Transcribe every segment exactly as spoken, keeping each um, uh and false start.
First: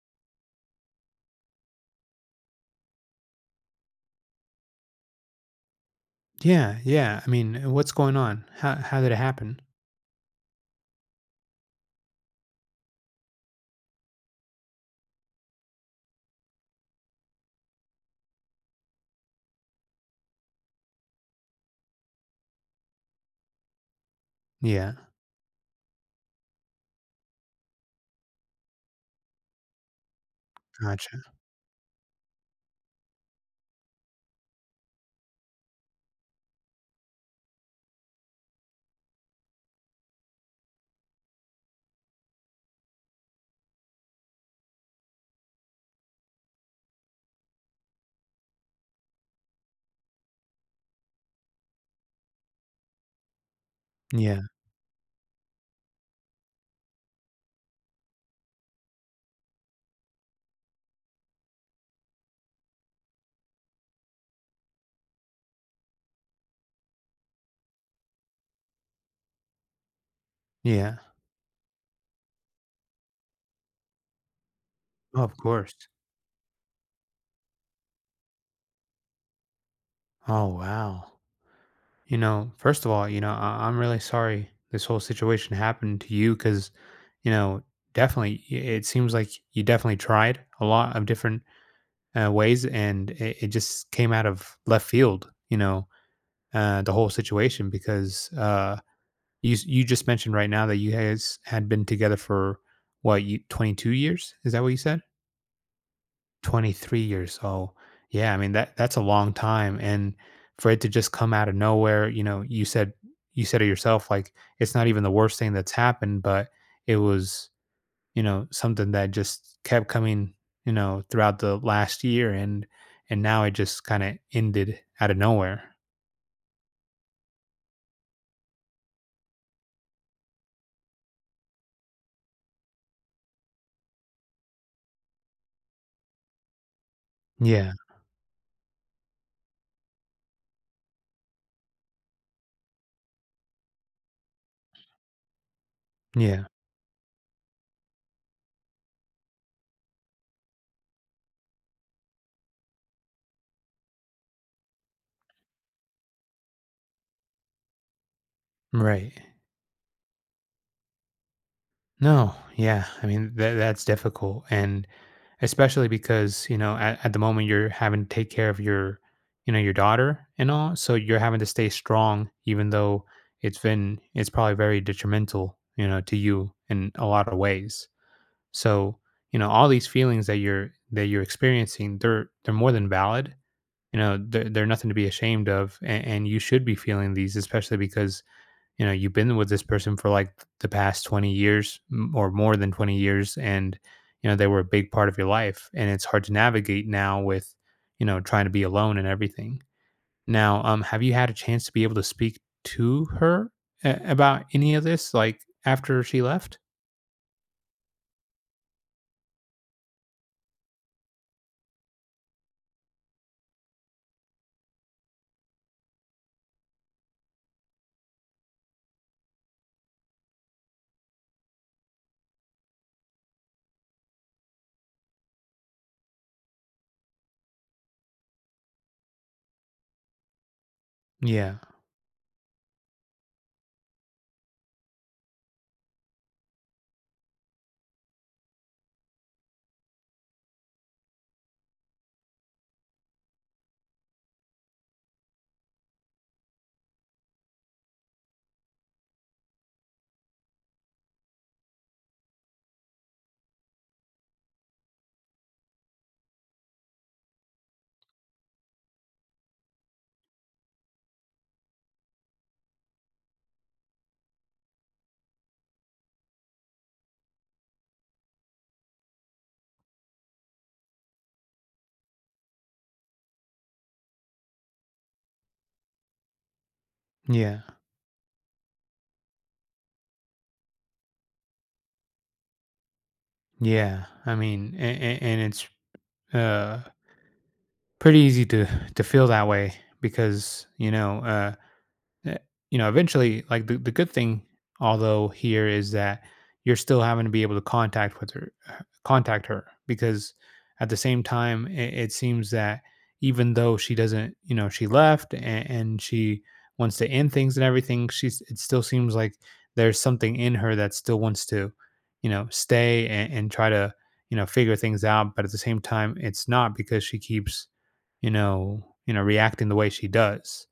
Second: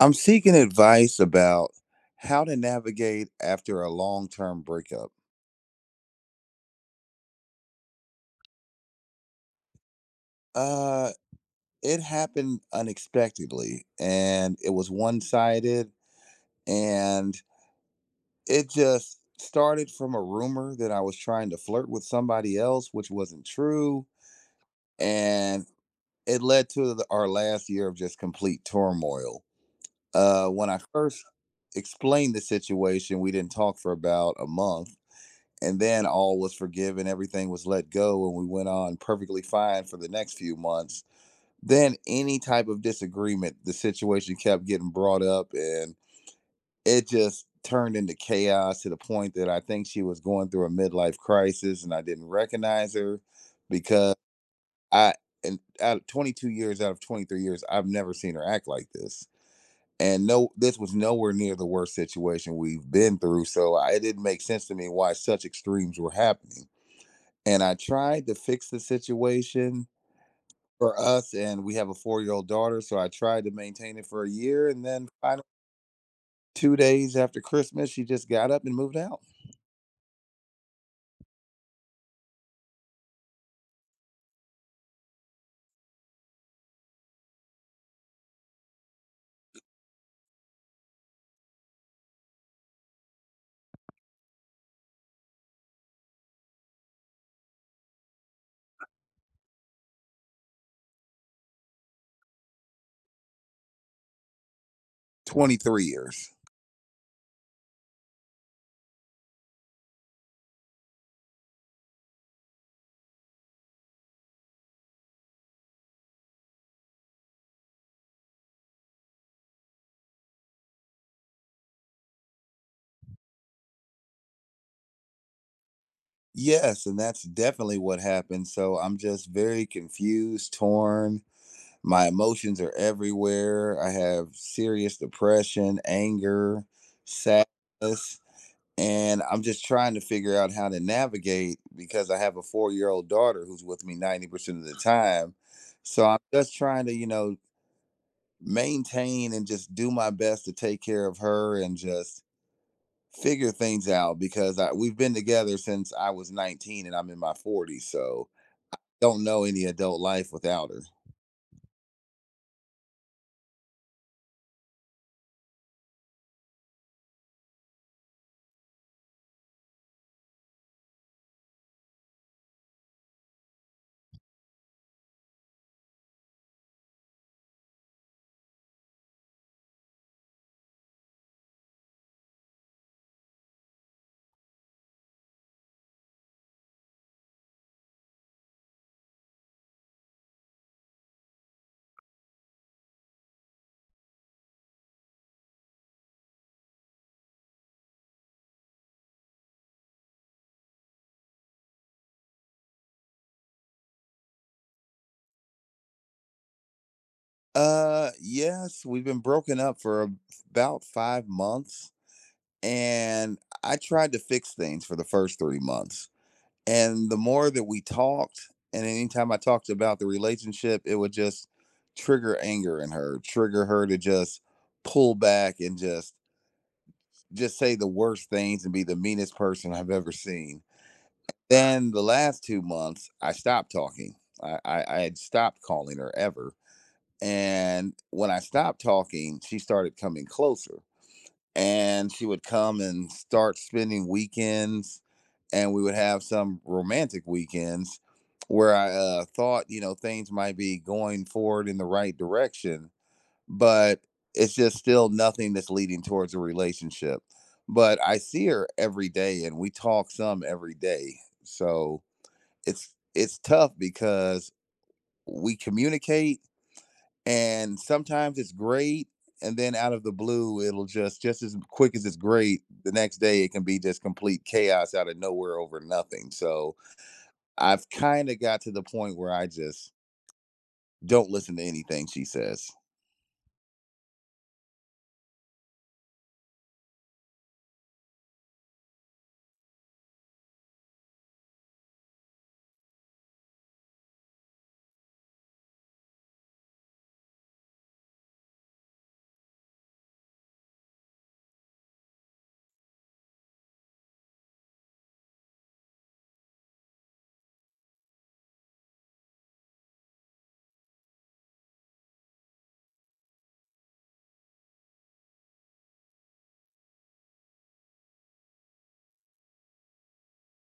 I'm seeking advice about how to navigate after a long-term breakup. Yeah, yeah. I mean, what's going on? How how did it happen? Uh, it happened unexpectedly and it was one-sided and it just started from a rumor that I was trying to flirt with somebody else, which wasn't true, Yeah, and it led to the, our last year of just complete turmoil. Uh, when I gotcha. first explained the situation, we didn't talk for about a month, and then all was forgiven, everything was let go, and we went on perfectly fine for the next few months. Then any type of disagreement, the situation kept getting brought up, and it just turned into chaos, to the point that I think she was going through a midlife crisis and I didn't recognize her. Because Yeah, I And out of twenty-two years, out of twenty-three years, I've never seen her act like this. And no, this was nowhere near the worst situation we've been through, so I, it didn't make sense to me why such extremes were happening. And I tried to fix the situation yeah. for us. And we have a four year old daughter, so I tried to maintain it for a year. And then Oh, of finally, course. two days after Christmas, she just got up and moved out. Oh wow. You know, first of all, you know, I- I'm really sorry this whole situation happened to you because, you know, definitely i- it seems like you definitely tried a lot of different uh, ways, and it, it just came out of left field. You know, uh, the whole situation, because uh, You s- you just mentioned right now that you guys had been together for what you twenty-two years? Is that what you said? twenty-three years. twenty-three years. So yeah, I mean that that's a long time, and for it to just come out of nowhere, you know, you said, you said it yourself, like, it's not even the worst thing that's happened, but it was, you know, something that just kept coming, you know, throughout the last year, and and now it just kind of ended out of nowhere. Yes, and that's definitely what happened. So I'm just very confused, torn. My emotions are everywhere. I have serious depression, anger, Yeah. sadness, and I'm just trying to figure out how to navigate because I have a four year old daughter who's with me ninety percent of the time. So I'm Yeah. just trying to, you know, maintain and just do my best to take care of her and just figure things out because I, we've been together since I was nineteen and I'm in my forties. So Right. don't know any adult life without her. No, yeah. I mean, that that's difficult, and especially because, you know, at, at the moment you're having to take care of your, you know, your daughter and all, so you're having to stay strong, even though it's been, it's probably very detrimental, you know, to you in a lot of ways. So, you know, all these feelings that you're that you're experiencing, they're they're more than valid. You know, they're, they're nothing to be ashamed of, and, and you should be feeling these, especially because, you know, you've been with this person for like the past twenty years, m- or more than twenty years. And, you know, they were a big part of your life. And it's hard to navigate now with, you know, trying to be alone and everything. Now, um, have you had a chance to be able to speak to her a- about any of this, like, after she left? Uh, yes, we've been broken up for ab- about five months, and I tried to fix things for the first three months. And the more that we talked, and anytime I talked about the relationship, it would just trigger anger in her, trigger her to just pull back and just just say the worst things and be the meanest person I've ever seen. Yeah, Then the last two months, I stopped talking. I, I, I had stopped calling her ever. And when I stopped talking, she started coming closer, and she would come and start spending weekends, and we would have some romantic weekends where i uh, thought, you know, things might be going forward in the right direction. But it's just still nothing that's leading towards a relationship. But I see her every day and we talk some every day. So it's it's tough because we communicate, and sometimes it's great, and then out of the blue it'll just just as quick as it's great, the next day it can be just complete chaos out of nowhere over nothing. So yeah, I've kind of got to the point where I just don't listen to anything she says. yeah. I mean, and, and it's, uh pretty easy to to feel that way, because, you know, uh eh, you know, eventually, like, the, the good thing, although, here, is that you're still having to be able to contact with her, uh, contact her, because at the same time, it, it seems that even though she doesn't, you know, she left, and, and she wants to end things and everything, she's, it still seems like there's something in her that still wants to, you know, stay, and, and try to, you know, figure things out. But at the same time, it's not, because she keeps, you know, you know, reacting the way she does.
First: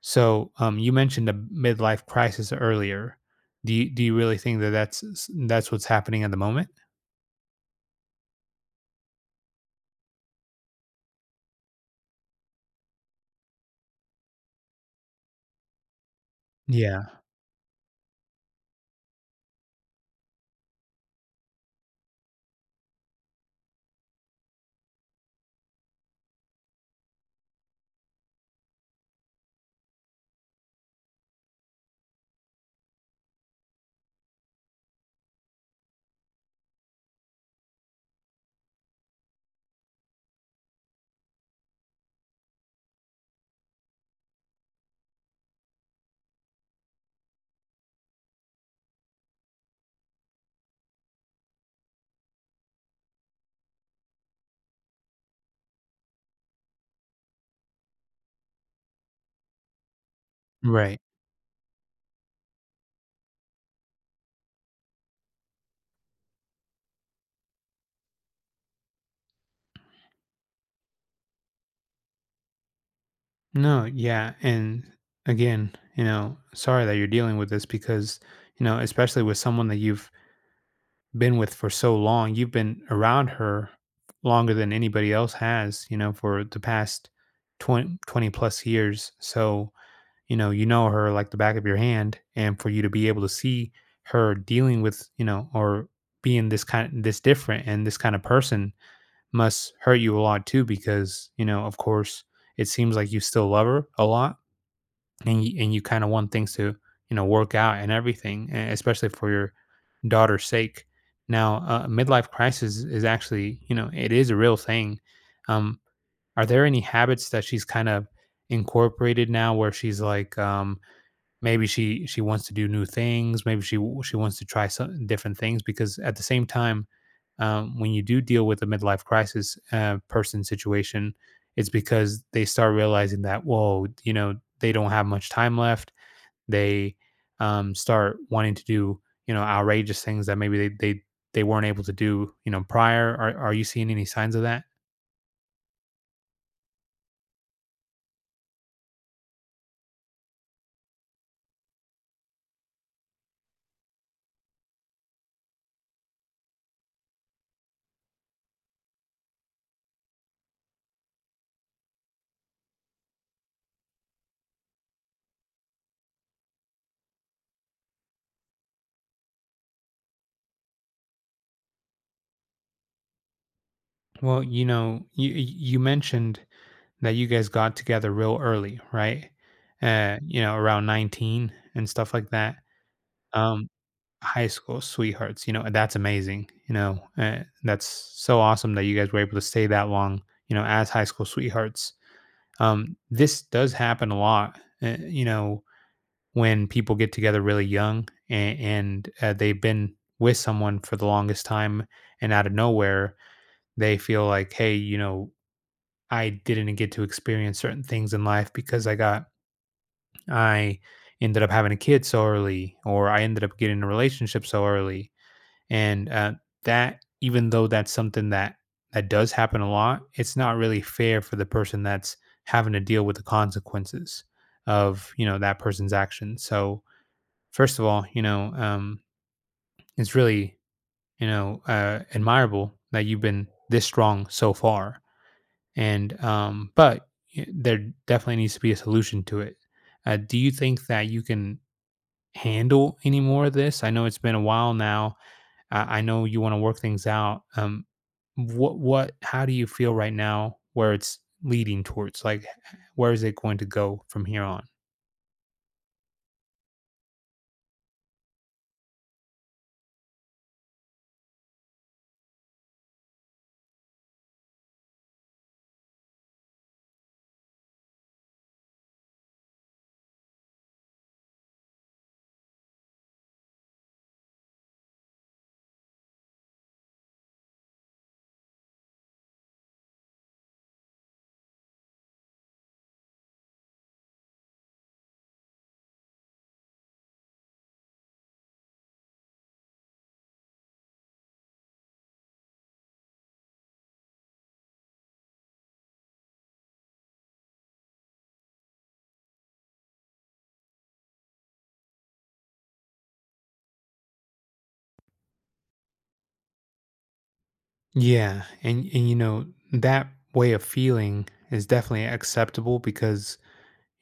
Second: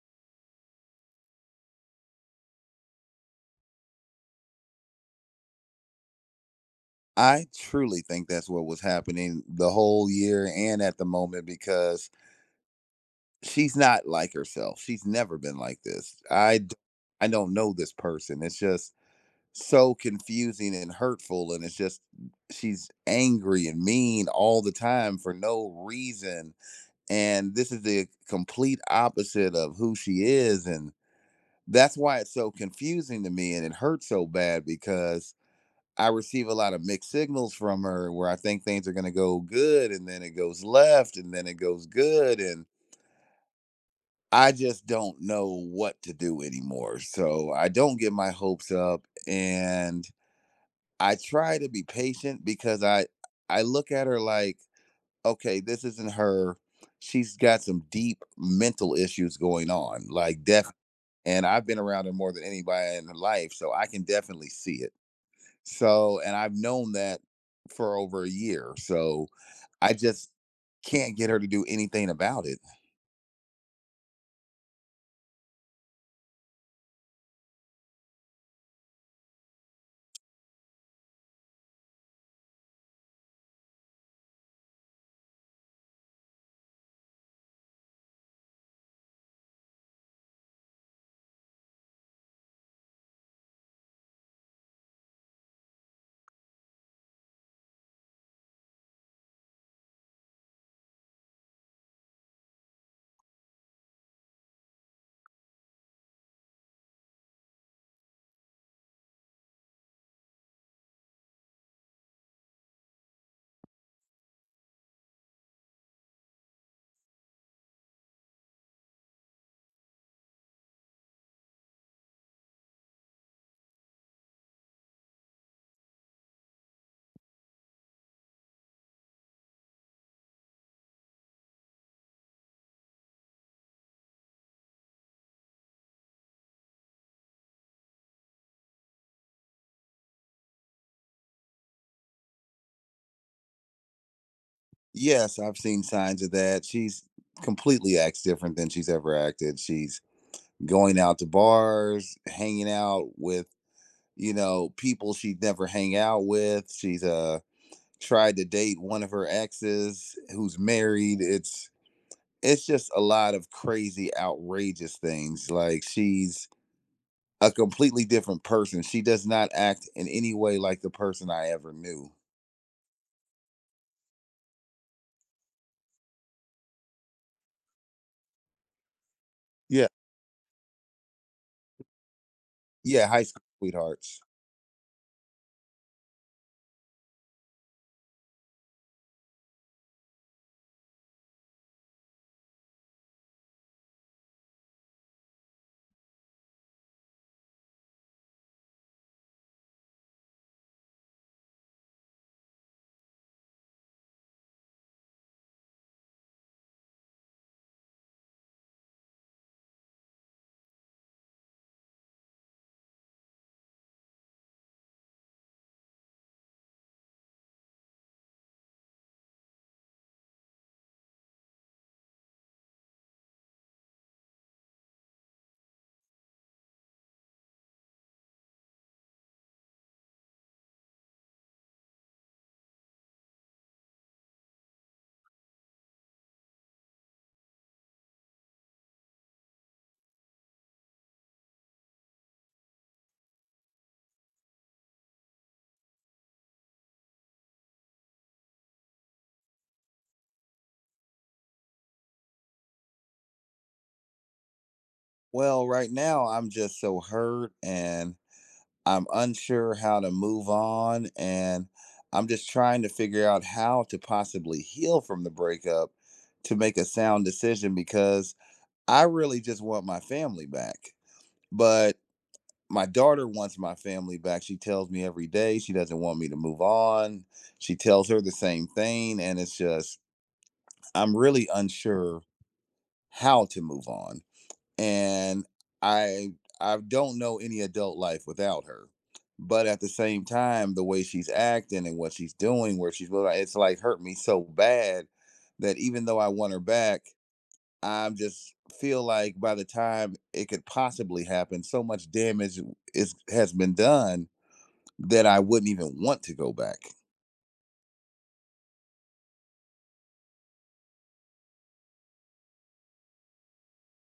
So, um, you mentioned the midlife crisis earlier. Do you, do you really think that that's s- that's what's happening at the moment? I truly think that's what was happening the whole year and at the moment, because she's not like herself, she's never been like this. i d- Yeah. I don't know this person. It's just so confusing and hurtful, and it's just she's angry and mean all the time for no reason, and this is the complete opposite of who she is. And that's why it's so confusing to me, and it hurts so bad because I receive a lot of mixed signals from her, where I think things are going to go good and then it goes left and then it goes good, and I just don't know what to do anymore. So I don't get my hopes up. And I try to be patient because I I look at her like, okay, this isn't her. She's got some deep mental issues going on, like def. Right. And I've been around her more than anybody in her life, so I can definitely see it. So, and I've known that for over a year. So I just can't get her to do anything about it. No. Yeah. And again, you know, sorry that you're dealing with this, because, you know, especially with someone that you've been with for so long, you've been around her longer than anybody else has. You know, for the past twenty twenty plus years. So, you know, you know her like the back of your hand, and for you to be able to see her dealing with, you know, or being this kind, this different, and this kind of person, must hurt you a lot too, because, you know, of course it seems like you still love her a lot, and you, and you kind of want things to, you know, work out and everything, e- especially for your daughter's sake. Now, uh, midlife crisis is actually, you know, it is a real thing. um are there any habits that she's kind of incorporated now, where she's like, um maybe she she wants to do new things, maybe she she wants to try some different things? Because at the same time, um, when you do deal with a midlife crisis, uh, person, situation, it's because they start realizing that, whoa, you know, they don't have much time left, they um, start wanting to do, you know, outrageous things that maybe they they, they weren't able to do, you know, prior. Are, are you seeing any signs of that? Yes, I've seen signs of that. She's completely acts different than she's ever acted. She's going out to bars, hanging out with, you know, people she'd never hang out with. She's uh tried to date one of her exes who's married. It's it's just a lot of crazy, outrageous things. Like, she's a completely different person. She does not act in any way like the person I ever knew. Well, you know, you you mentioned that you guys got together real early, right? Yeah. Uh, you know, around nineteen and stuff like that. Yeah, high school Um, sweethearts. high school sweethearts, you know, that's amazing. You know, uh, that's so awesome that you guys were able to stay that long, you know, as high school sweethearts. Um, this does happen a lot, uh, you know, when people get together really young, and, and uh, they've been with someone for the longest time, and out of nowhere, they feel like, hey, you know, I didn't get to experience certain things in life, because I got I ended up having a kid so early, or I ended up getting in a relationship so early, and uh, that, even though that's something that that does happen a lot, it's not really fair for the person that's having to deal with the consequences of, you know, that person's actions. So, first of all, you know, um, it's really, you know, uh, admirable that you've been this strong so far. And um, but y- there definitely needs to be a solution to it. Uh, do you think that you can handle any more of this? I know it's been a while now. I, I know you want to work things out. Um, what what? How do you feel right now? Where it's leading towards? Like, where is it going to go from here on? Well, right now I'm just so hurt and I'm unsure how to move on, and I'm just trying to figure out how to possibly heal from the breakup to make a sound decision because I really just want my family back. But my daughter wants my family back. She tells me every day she doesn't want me to move on. She tells her the same thing, and it's just, I'm really unsure how to move on. And I I don't know any adult life without her. But at the same time, the way she's acting and what she's doing, where she's moving, it's like hurt me so bad that even though I want her back, I'm just feel like by the time it could possibly happen, so much damage is has been done that I wouldn't even want to go back. Yeah, and and you know, that way of feeling is definitely acceptable, because,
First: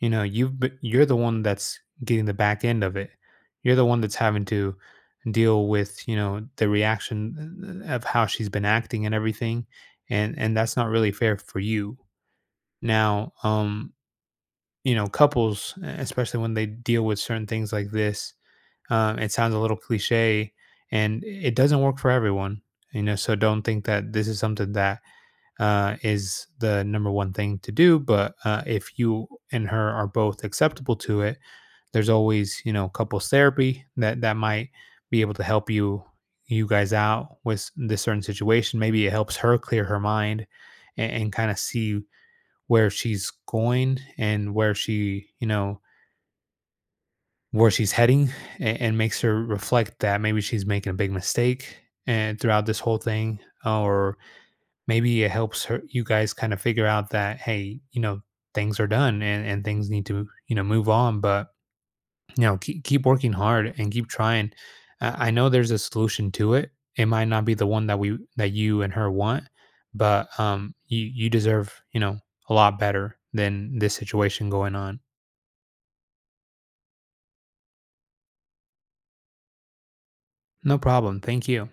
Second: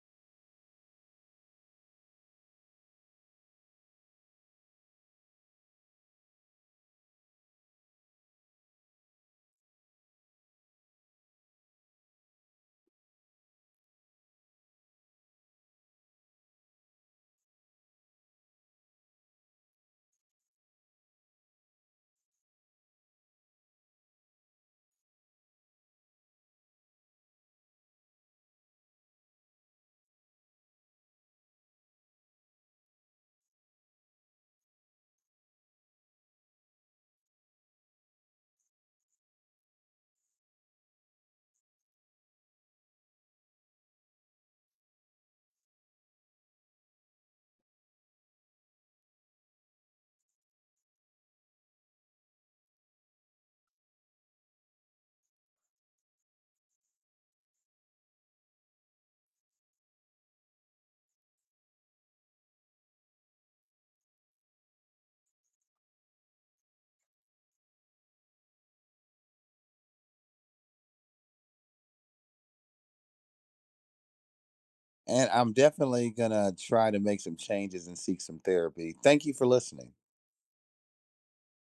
you know, you've b you're the one that's getting the back end of it. You're the one that's having to deal with, you know, the reaction, uh, of how she's been acting and everything, and and that's not really fair for you. Now, um, you know, couples, e especially when they deal with certain things like this, um, it sounds a little cliché, and it doesn't work for everyone, you know, so don't think that this is something that uh, is the number one thing to do. But uh, if you and her are both acceptable to it, there's always, you know, couples therapy, that that might be able to help you, you guys out with this certain situation. Maybe it helps her clear her mind, and, and kind of see where she's going and where she, you know, where she's heading, and, and makes her reflect that maybe she's making a big mistake, and, throughout this whole thing, or maybe it helps her, you guys, kind of figure out that, hey, you know, things are done, and, and things need to, you know, move on. But, you know, keep, keep working hard and keep trying. I, I know there's a solution to it. It might not be the one that we that you and her want, but um you, you deserve, you know, a lot better than this situation going on. And I'm definitely gonna try to make some changes and seek some therapy. Thank you for listening. No problem, thank you.